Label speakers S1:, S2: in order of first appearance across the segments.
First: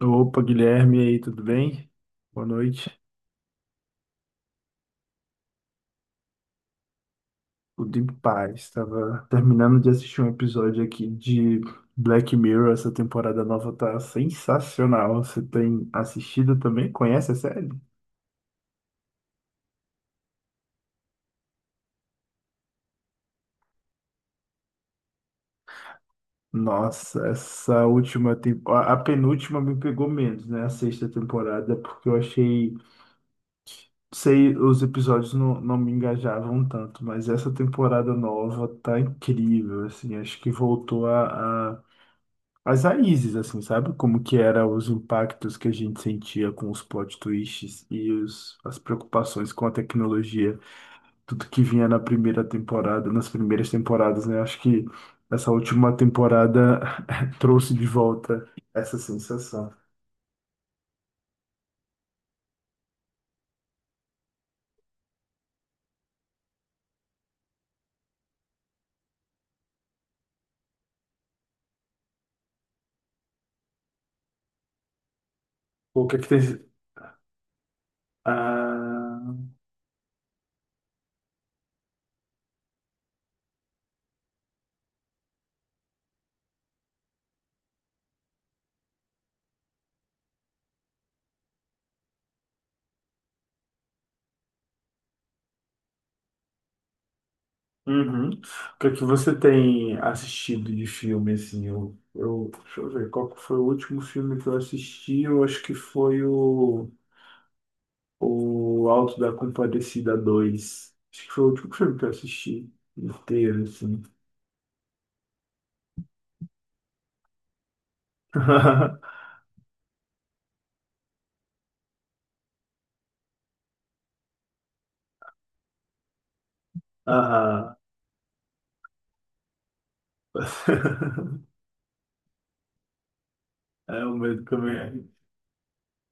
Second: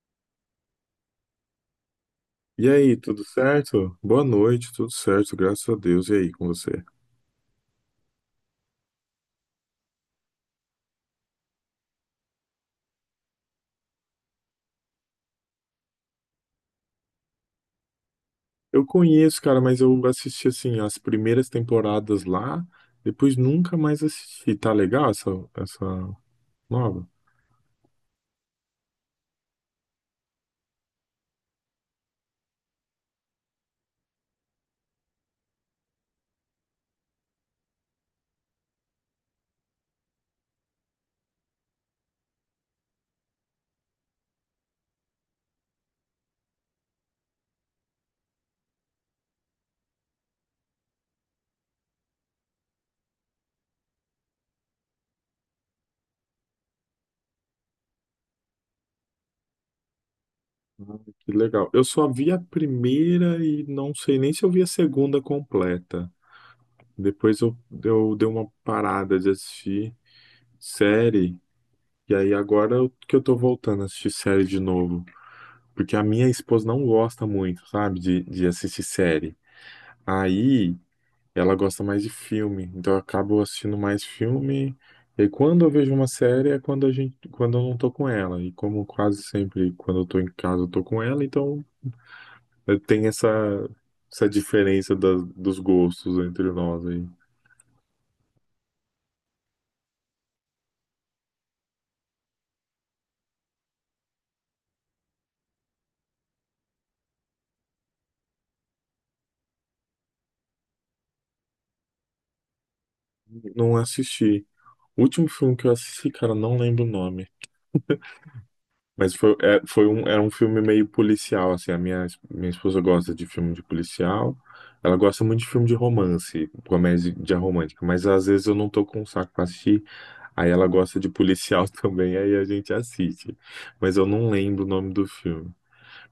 S1: Opa, Guilherme, e aí, tudo bem? Boa
S2: E
S1: noite.
S2: aí, tudo certo? Boa noite, tudo certo, graças a Deus. E aí, com você?
S1: Tudo em paz. Estava terminando de assistir um episódio aqui de Black Mirror. Essa temporada nova tá sensacional. Você tem assistido também? Conhece a série?
S2: Eu conheço, cara, mas eu assisti assim as primeiras temporadas lá, depois nunca mais assisti. Tá legal essa nova?
S1: Nossa, essa última temporada, a penúltima me pegou menos, né? A sexta temporada, porque eu achei, sei, os episódios não me engajavam tanto, mas essa temporada nova tá incrível, assim, acho que voltou a as raízes, assim, sabe? Como que era os impactos que a gente sentia com os plot twists e os, as preocupações com a tecnologia, tudo que vinha na primeira temporada, nas primeiras temporadas, né? Acho que essa última temporada trouxe de volta essa sensação.
S2: Ah, que legal. Eu só vi a primeira e não sei nem se eu vi a segunda completa. Depois eu dei uma parada de assistir série, e aí agora que eu tô voltando a assistir série de novo. Porque a
S1: O que é que
S2: minha esposa
S1: tem...
S2: não gosta muito, sabe, de assistir série.
S1: Ah,
S2: Aí ela gosta mais de filme, então eu acabo assistindo mais filme. E aí, quando eu vejo uma série é quando a gente, quando eu não tô com ela. E como quase sempre quando eu tô em casa eu tô com ela, então tem essa diferença dos gostos entre nós aí.
S1: uhum. O que é que você tem assistido de filme, assim? Deixa eu ver, qual que foi o último filme que eu assisti? Eu acho que foi o... O Alto da Compadecida dois. Acho que foi o último filme que eu assisti inteiro,
S2: Não
S1: assim.
S2: assisti. O último filme que eu assisti, cara, não lembro o nome. Mas foi, é, foi um, era um filme meio policial, assim. A minha esposa gosta de filme de policial. Ela gosta muito de filme de romance, comédia
S1: Ah,
S2: romântica. Mas às vezes eu não tô com o saco pra assistir. Aí ela gosta de policial também, aí a gente assiste. Mas
S1: é
S2: eu
S1: o
S2: não
S1: medo que eu
S2: lembro o nome
S1: me...
S2: do filme.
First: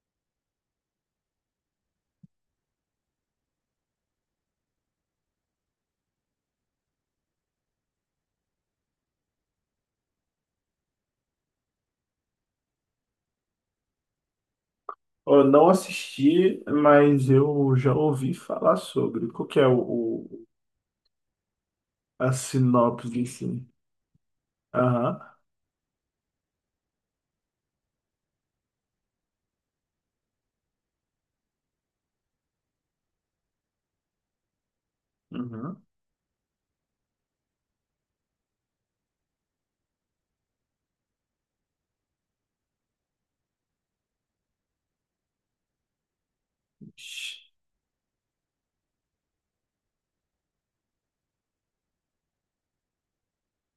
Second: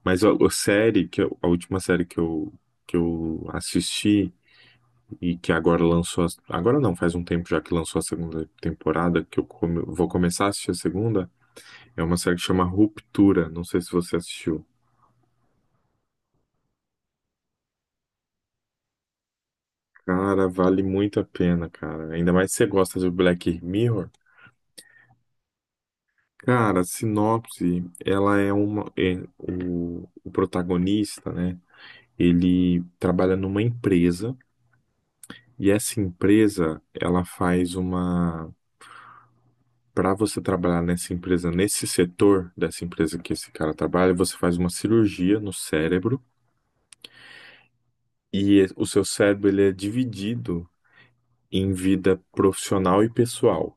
S2: Mas a série, a última série que eu assisti e que agora lançou. Agora não, faz um tempo já que lançou a segunda temporada, que eu vou começar a assistir a segunda. É uma série que chama Ruptura. Não sei se você assistiu.
S1: Eu não assisti, mas eu já ouvi falar sobre. Qual que é
S2: Cara, vale muito a pena, cara.
S1: a
S2: Ainda mais se você gosta de
S1: sinopse,
S2: Black
S1: assim?
S2: Mirror.
S1: Aham.
S2: Cara, a sinopse, ela é uma. O protagonista, né? Ele trabalha numa empresa e
S1: Uhum.
S2: essa empresa, ela faz uma. Para você trabalhar nessa empresa, nesse setor dessa empresa que esse cara trabalha, você faz uma cirurgia no cérebro e o seu cérebro ele é dividido em vida profissional e pessoal.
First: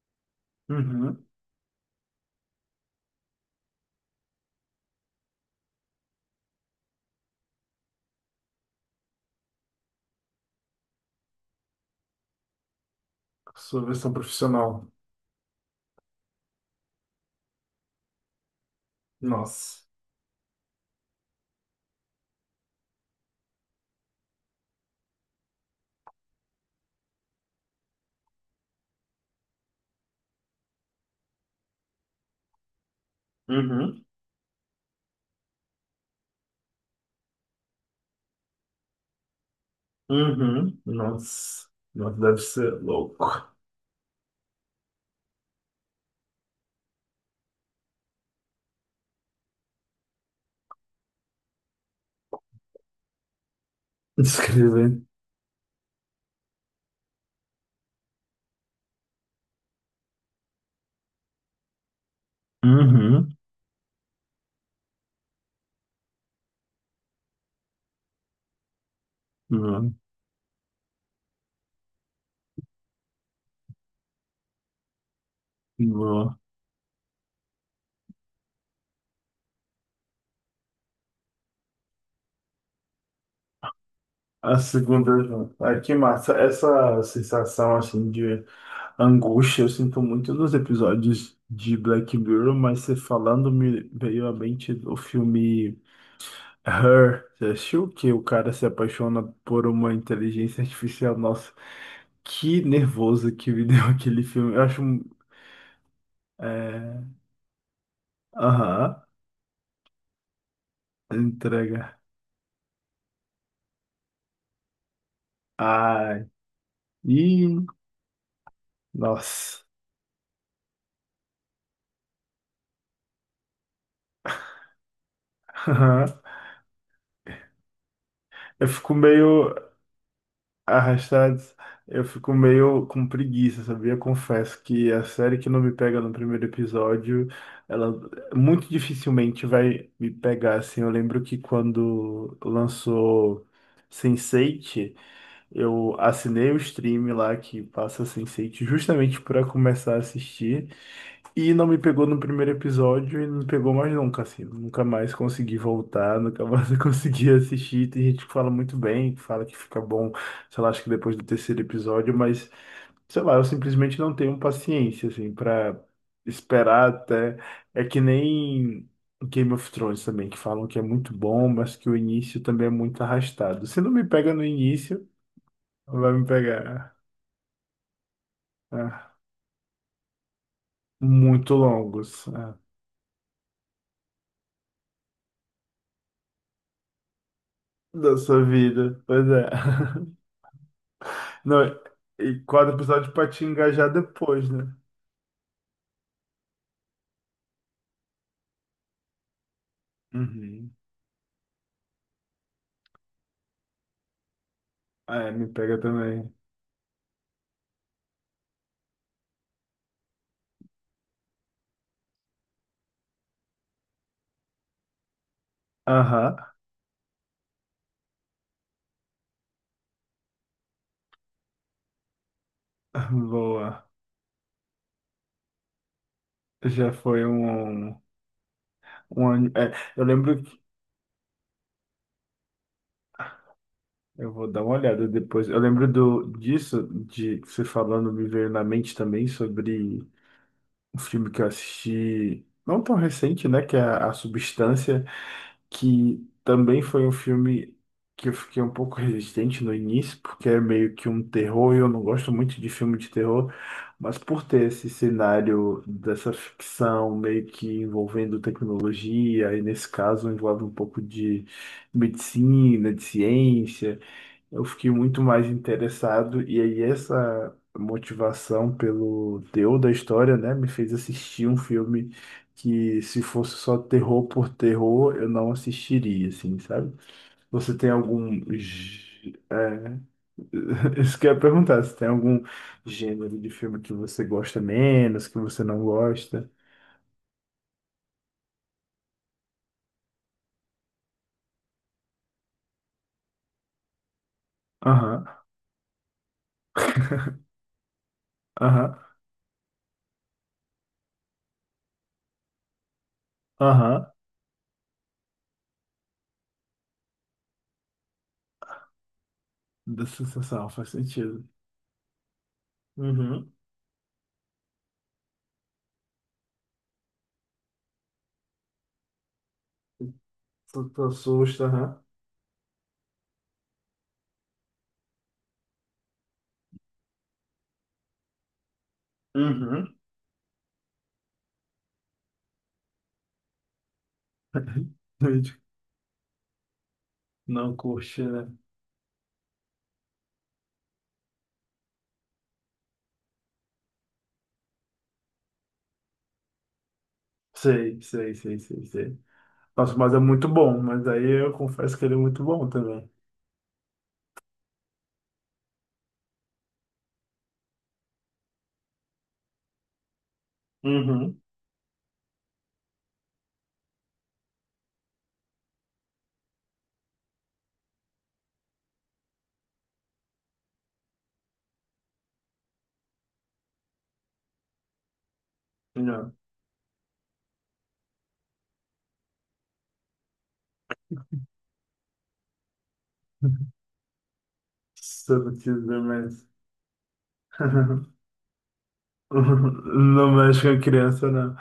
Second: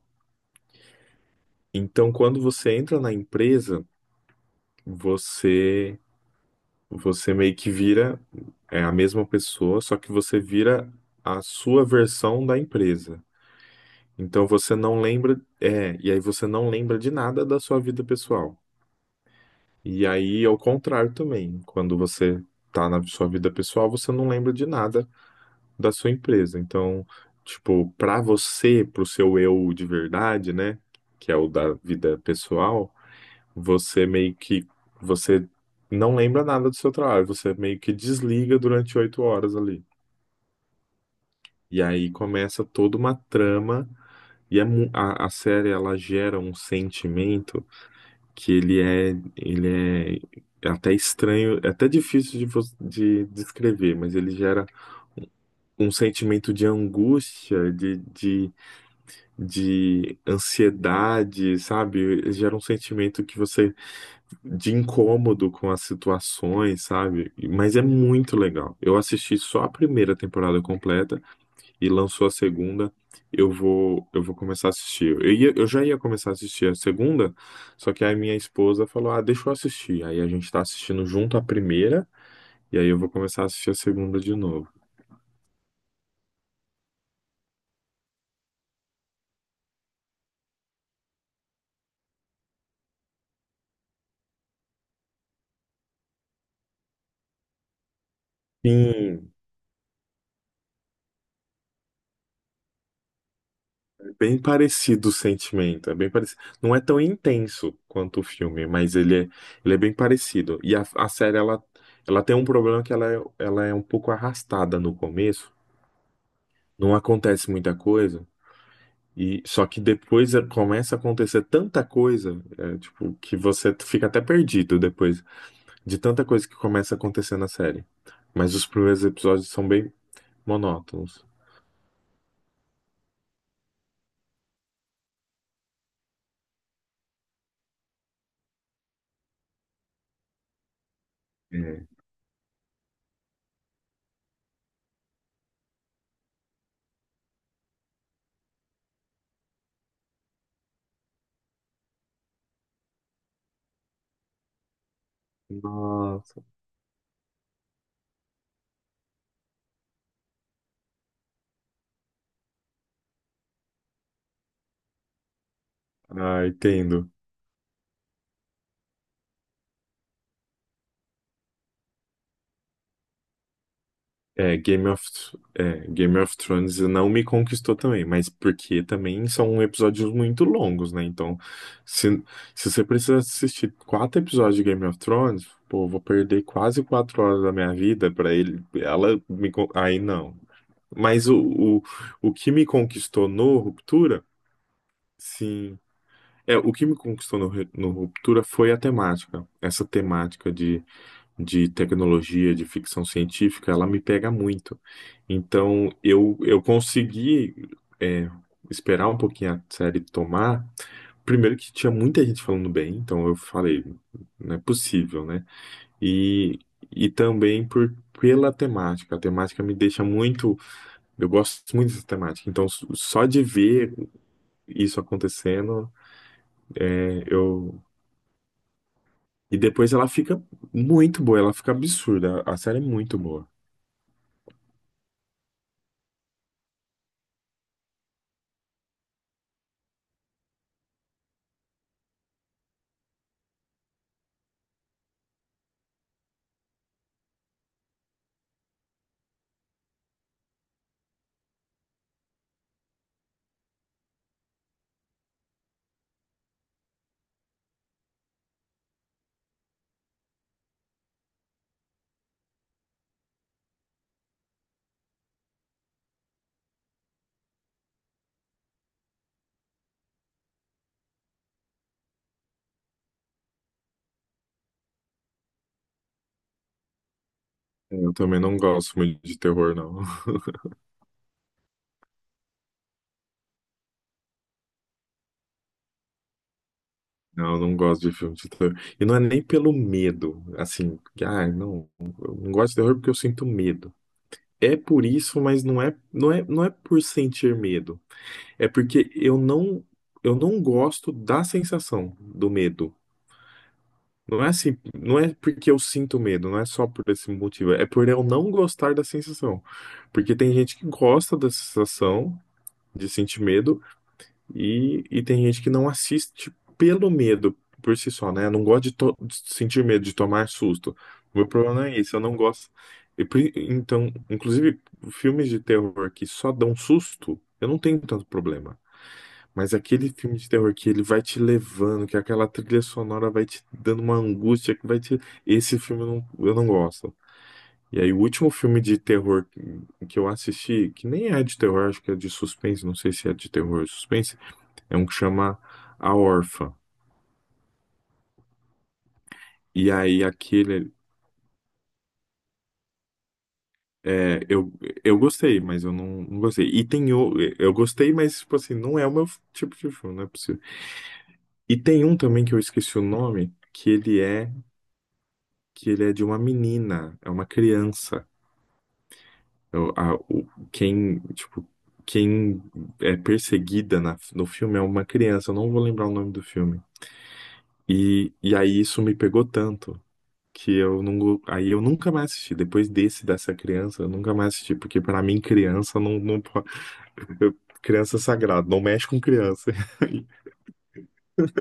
S1: Uhum.
S2: Então, quando você entra na empresa, você você meio que vira é a mesma pessoa, só que você vira a sua versão da empresa.
S1: Sua versão
S2: Então você
S1: profissional.
S2: não lembra, e aí você não lembra de nada da sua vida pessoal.
S1: Nossa.
S2: E aí ao contrário também, quando você tá na sua vida pessoal, você não lembra de nada da sua empresa. Então, tipo, para você, pro seu eu de verdade, né, que é o da vida pessoal, Você
S1: Uhum.
S2: meio que você não lembra nada do seu trabalho, você meio que desliga durante 8 horas ali.
S1: Uhum. Nossa.
S2: E aí
S1: Nossa, deve
S2: começa
S1: ser
S2: toda uma
S1: louco.
S2: trama e a série ela gera um sentimento que ele é até estranho, é até difícil de descrever, mas ele gera
S1: Descrever.
S2: um sentimento de angústia, de ansiedade, sabe? Gera um sentimento
S1: Uhum.
S2: que você de incômodo com as situações, sabe? Mas é muito legal. Eu assisti só a primeira temporada completa e lançou a segunda. Eu vou começar a assistir. Eu já ia começar a
S1: Boa.
S2: assistir a segunda, só que aí minha esposa falou: Ah, deixa eu assistir. Aí a gente tá assistindo junto a primeira, e aí eu vou começar a assistir a segunda de
S1: A
S2: novo.
S1: segunda junto. Que massa. Essa sensação, assim, de angústia eu sinto muito nos episódios de Black Mirror, mas você falando me veio à mente o filme Her. Você assistiu que o cara se apaixona
S2: Sim,
S1: por uma inteligência artificial? Nossa, que nervoso que me deu aquele
S2: bem
S1: filme. Eu acho... um-
S2: parecido o sentimento, é bem parecido. Não é tão
S1: É...
S2: intenso quanto o filme, mas
S1: Aham.
S2: ele é bem parecido. E a série, ela,
S1: Entrega.
S2: ela tem um problema que ela é um pouco arrastada no começo,
S1: Ai.
S2: não acontece
S1: Ih,
S2: muita coisa, e
S1: nossa.
S2: só que depois começa a acontecer tanta coisa, tipo, que você fica até perdido depois de tanta coisa que começa a acontecer na série. Mas os
S1: Eu fico
S2: primeiros episódios
S1: meio.
S2: são bem monótonos.
S1: Arrastados, eu fico meio com preguiça, sabia? Confesso que a série que não me pega no primeiro episódio, ela muito dificilmente vai me pegar, assim. Eu lembro que
S2: É.
S1: quando lançou Sense8, eu assinei o stream lá que passa Sense8 justamente para começar a assistir. E não me pegou no primeiro episódio e não pegou mais nunca, assim. Nunca mais consegui voltar,
S2: Nossa,
S1: nunca mais consegui assistir. Tem gente que fala muito bem, que fala que fica bom, sei lá, acho que depois do terceiro episódio, mas, sei lá, eu simplesmente não tenho paciência, assim, pra
S2: ah,
S1: esperar
S2: entendo.
S1: até. É que nem Game of Thrones também, que falam que é muito bom, mas que o início também é muito arrastado. Se não me pega no
S2: É, Game of,
S1: início,
S2: é,
S1: vai
S2: Game
S1: me
S2: of Thrones
S1: pegar,
S2: não me conquistou também, mas porque
S1: ah,
S2: também são episódios muito longos, né? Então,
S1: muito
S2: se,
S1: longos, ah,
S2: se você precisa assistir quatro episódios de Game of Thrones, pô, eu vou perder quase 4 horas da minha vida
S1: da
S2: pra
S1: sua
S2: ele.
S1: vida.
S2: Ela
S1: Pois é.
S2: me, aí não. Mas
S1: Não,
S2: o, o
S1: e
S2: que me
S1: quadro episódio pra
S2: conquistou
S1: te
S2: no
S1: engajar
S2: Ruptura,
S1: depois, né?
S2: sim. É, o que me conquistou no Ruptura foi a temática. Essa temática
S1: Uhum.
S2: de tecnologia, de ficção científica, ela me pega muito.
S1: Ah, é, me pega
S2: Então,
S1: também.
S2: eu consegui é, esperar um pouquinho a série tomar. Primeiro que tinha muita gente falando bem, então eu falei, não é possível, né?
S1: Aham,
S2: E, e também pela temática. A temática me deixa muito. Eu gosto muito dessa temática. Então, só de
S1: boa.
S2: ver isso acontecendo,
S1: Já
S2: é,
S1: foi
S2: eu.
S1: um, um an-
S2: E
S1: é,
S2: depois
S1: eu
S2: ela
S1: lembro,
S2: fica
S1: que-
S2: muito boa, ela fica absurda. A série é muito boa.
S1: eu vou dar uma olhada depois. Eu lembro do, disso, de você falando, me veio na mente também sobre um filme que eu assisti, não tão recente, né? Que é A Substância. Que também foi um filme que eu fiquei um pouco resistente no início, porque é meio que um terror, e eu não gosto muito de filme de terror, mas por ter esse cenário dessa ficção meio que envolvendo tecnologia, e nesse caso envolve um pouco de medicina, de ciência, eu fiquei muito mais interessado, e aí essa motivação pelo teor da história, né, me fez assistir um filme que, se fosse só terror por terror, eu não assistiria, assim, sabe? Você tem
S2: É, eu
S1: algum.
S2: também não gosto muito
S1: Gê-
S2: de terror, não.
S1: É... Isso que eu ia perguntar, se tem algum gênero de filme que você gosta menos, que você não gosta?
S2: Não, eu não gosto de filme de terror. E não é nem pelo medo, assim, que, ah, não, eu não gosto de terror porque eu sinto medo. É por
S1: Aham,
S2: isso, mas não é por sentir medo. É
S1: aham,
S2: porque eu não gosto da sensação do medo.
S1: aham,
S2: Não é assim, não é porque eu sinto medo, não é só por esse motivo, é por eu não gostar da sensação.
S1: da
S2: Porque tem
S1: sensação,
S2: gente que
S1: faz
S2: gosta
S1: sentido.
S2: da sensação de sentir
S1: Uhum,
S2: medo, e tem gente que não assiste pelo medo por si só, né? Eu não gosto de sentir medo, de tomar
S1: tu
S2: susto.
S1: tu
S2: O meu
S1: assusta,
S2: problema é
S1: aham.
S2: isso, eu não gosto. E então, inclusive, filmes de terror que só dão susto, eu não tenho tanto problema. Mas
S1: Uhum.
S2: aquele filme de terror que ele vai te levando, que aquela trilha sonora vai te dando uma angústia, que vai te. Esse filme eu não gosto.
S1: Não
S2: E aí, o
S1: curte, né?
S2: último filme de terror que eu assisti, que nem é de terror, acho que é de suspense, não sei se é de terror ou suspense. É um que chama A Órfã.
S1: Sei, sei, sei, sei, sei.
S2: E
S1: Nossa, mas é
S2: aí
S1: muito bom,
S2: aquele.
S1: mas aí eu confesso que ele é muito bom também.
S2: é, eu, eu gostei, mas eu não gostei. E tem o, eu gostei, mas tipo assim, não é o meu tipo de filme, não é possível.
S1: Uhum.
S2: E tem um também que eu esqueci o nome, que ele é de uma menina, é uma criança. Eu- a- o, quem, tipo, quem é perseguida no filme é uma criança, eu não vou lembrar o nome
S1: Não.
S2: do filme. E aí isso me pegou tanto, que eu não, aí eu nunca mais assisti. Depois desse dessa criança, eu nunca mais assisti, porque pra
S1: Se
S2: mim
S1: eu não
S2: criança
S1: quiser
S2: não
S1: mais.
S2: pode, eu- criança é sagrado, não mexe com criança.
S1: Não mexe com a criança, não.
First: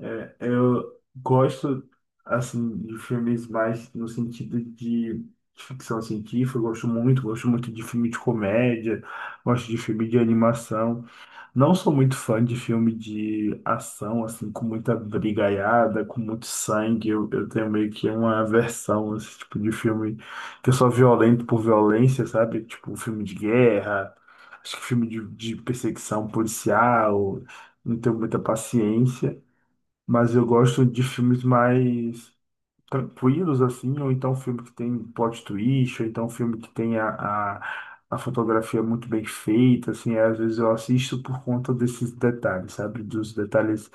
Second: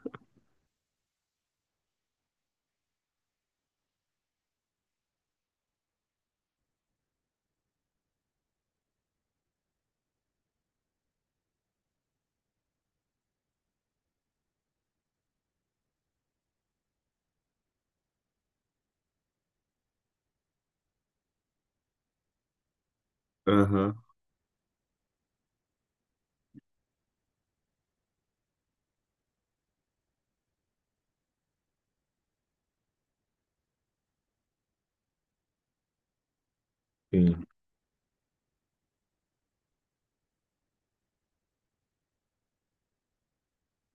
S1: É, eu gosto, assim, de filmes mais no sentido de ficção científica. Eu gosto muito de filme de comédia, gosto de filme de animação. Não sou muito fã de filme de ação, assim, com muita brigaiada, com muito sangue. Eu tenho meio que uma aversão a esse tipo de filme que é só violento por violência, sabe? Tipo, filme de
S2: Aham,
S1: guerra, acho que filme de perseguição policial. Não tenho muita paciência, mas eu gosto de filmes mais tranquilos, assim, ou então um filme que tem plot twist, ou então um filme que tem
S2: sim.
S1: a, a fotografia muito bem feita, assim, é, às vezes eu assisto por conta desses detalhes, sabe? Dos detalhes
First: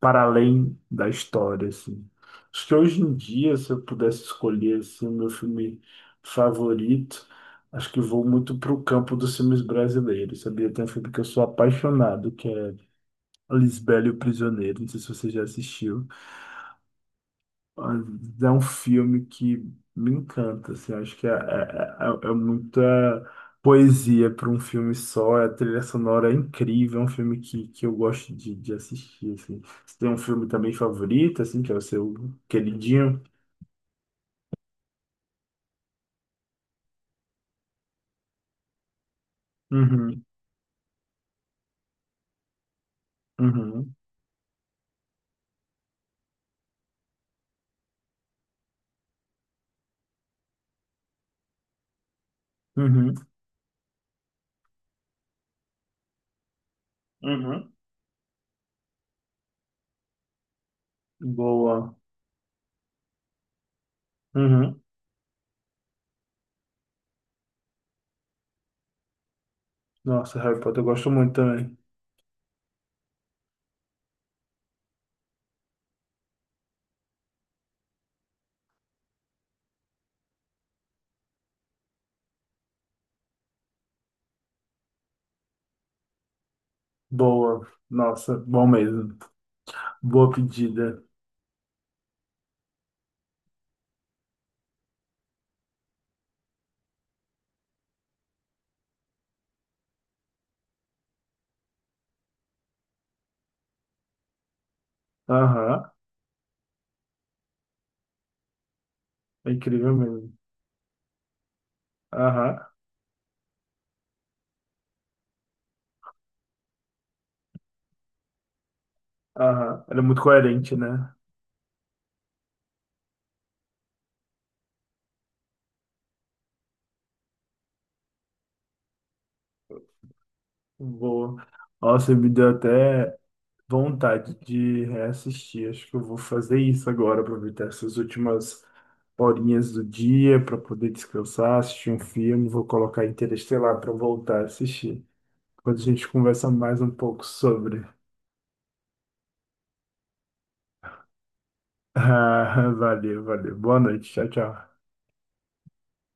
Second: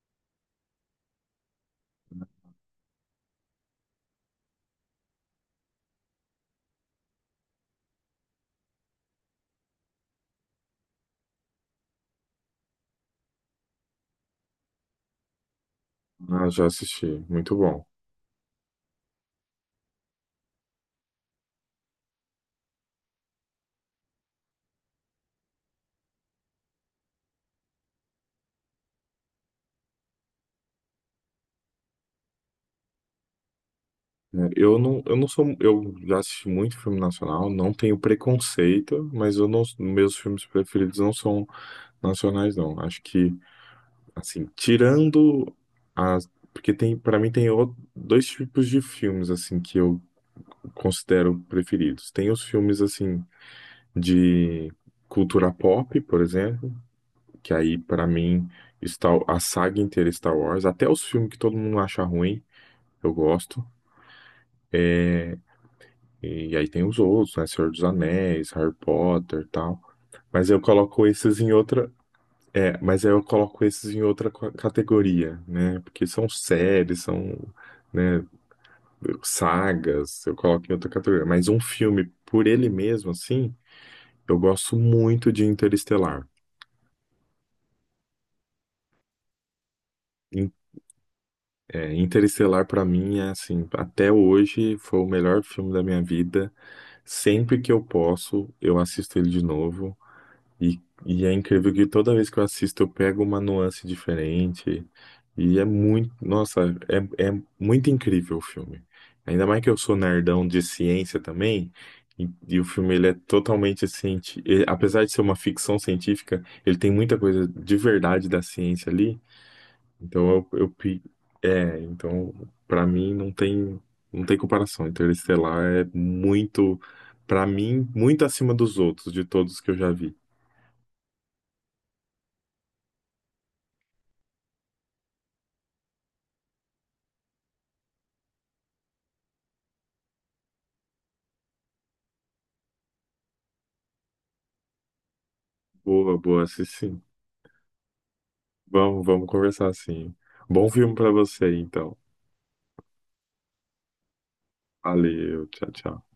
S1: para além da história, assim. Acho que hoje em dia, se eu pudesse escolher, assim, o meu filme favorito, acho que vou muito para o campo dos filmes brasileiros, sabia? Tem um filme que eu sou apaixonado, que é Lisbela e o Prisioneiro, não sei se você já assistiu.
S2: Ah, já assisti, muito bom.
S1: Mas é um filme que me encanta, assim, acho que é muita poesia para um filme só, a trilha sonora é incrível, é um filme que eu gosto de assistir, assim. Você tem um filme também favorito, assim, que é o seu queridinho?
S2: É, eu não, eu não sou, eu já assisti muito filme nacional, não tenho preconceito, mas eu não, meus
S1: Uhum,
S2: filmes preferidos não são nacionais, não. Acho que,
S1: uhum,
S2: assim, tirando as, porque tem, para mim tem dois tipos de filmes assim que eu considero preferidos. Tem os filmes assim
S1: uhum,
S2: de cultura pop, por exemplo, que
S1: uhum.
S2: aí pra mim está a saga inteira é Star Wars, até os filmes que todo mundo
S1: Boa.
S2: acha ruim, eu gosto.
S1: Uhum.
S2: E aí tem os outros, né, Senhor dos Anéis, Harry Potter, tal.
S1: Nossa,
S2: Mas
S1: Harry
S2: eu
S1: Potter eu
S2: coloco
S1: gosto muito
S2: esses em
S1: também.
S2: outra, mas aí eu coloco esses em outra categoria, né? Porque são séries, são, né, sagas, eu coloco em outra categoria. Mas um filme por ele mesmo, assim, eu gosto muito de Interestelar.
S1: Boa. Nossa, bom mesmo. Boa
S2: In-
S1: pedida.
S2: Interestelar, pra mim, é assim, até hoje foi o melhor filme da minha vida. Sempre que eu posso, eu assisto ele de novo. E, e é incrível que toda vez que eu assisto, eu pego uma nuance diferente. E é
S1: Aham,
S2: muito, nossa, é muito incrível o filme. Ainda
S1: é
S2: mais que eu
S1: incrível
S2: sou
S1: mesmo.
S2: nerdão de ciência também. E,
S1: Aham.
S2: e o filme ele é totalmente científico. Apesar de ser uma ficção científica, ele tem muita coisa de verdade da ciência ali.
S1: Aham, era muito
S2: Então eu, eu
S1: coerente,
S2: pi-
S1: né?
S2: então para mim não tem comparação. Então, Interestelar é muito para mim muito acima dos outros, de todos que eu já vi.
S1: Boa. Nossa, me deu até vontade de reassistir. Acho que eu vou fazer isso agora, aproveitar essas últimas horinhas do dia para poder descansar, assistir um filme. Vou colocar Interestelar para voltar a assistir. Depois a gente
S2: Boa, boa,
S1: conversa
S2: sim,
S1: mais um
S2: sim.
S1: pouco sobre.
S2: Vamos conversar assim. Bom filme para você então.
S1: Ah, valeu, valeu. Boa noite. Tchau, tchau.
S2: Valeu, tchau, tchau.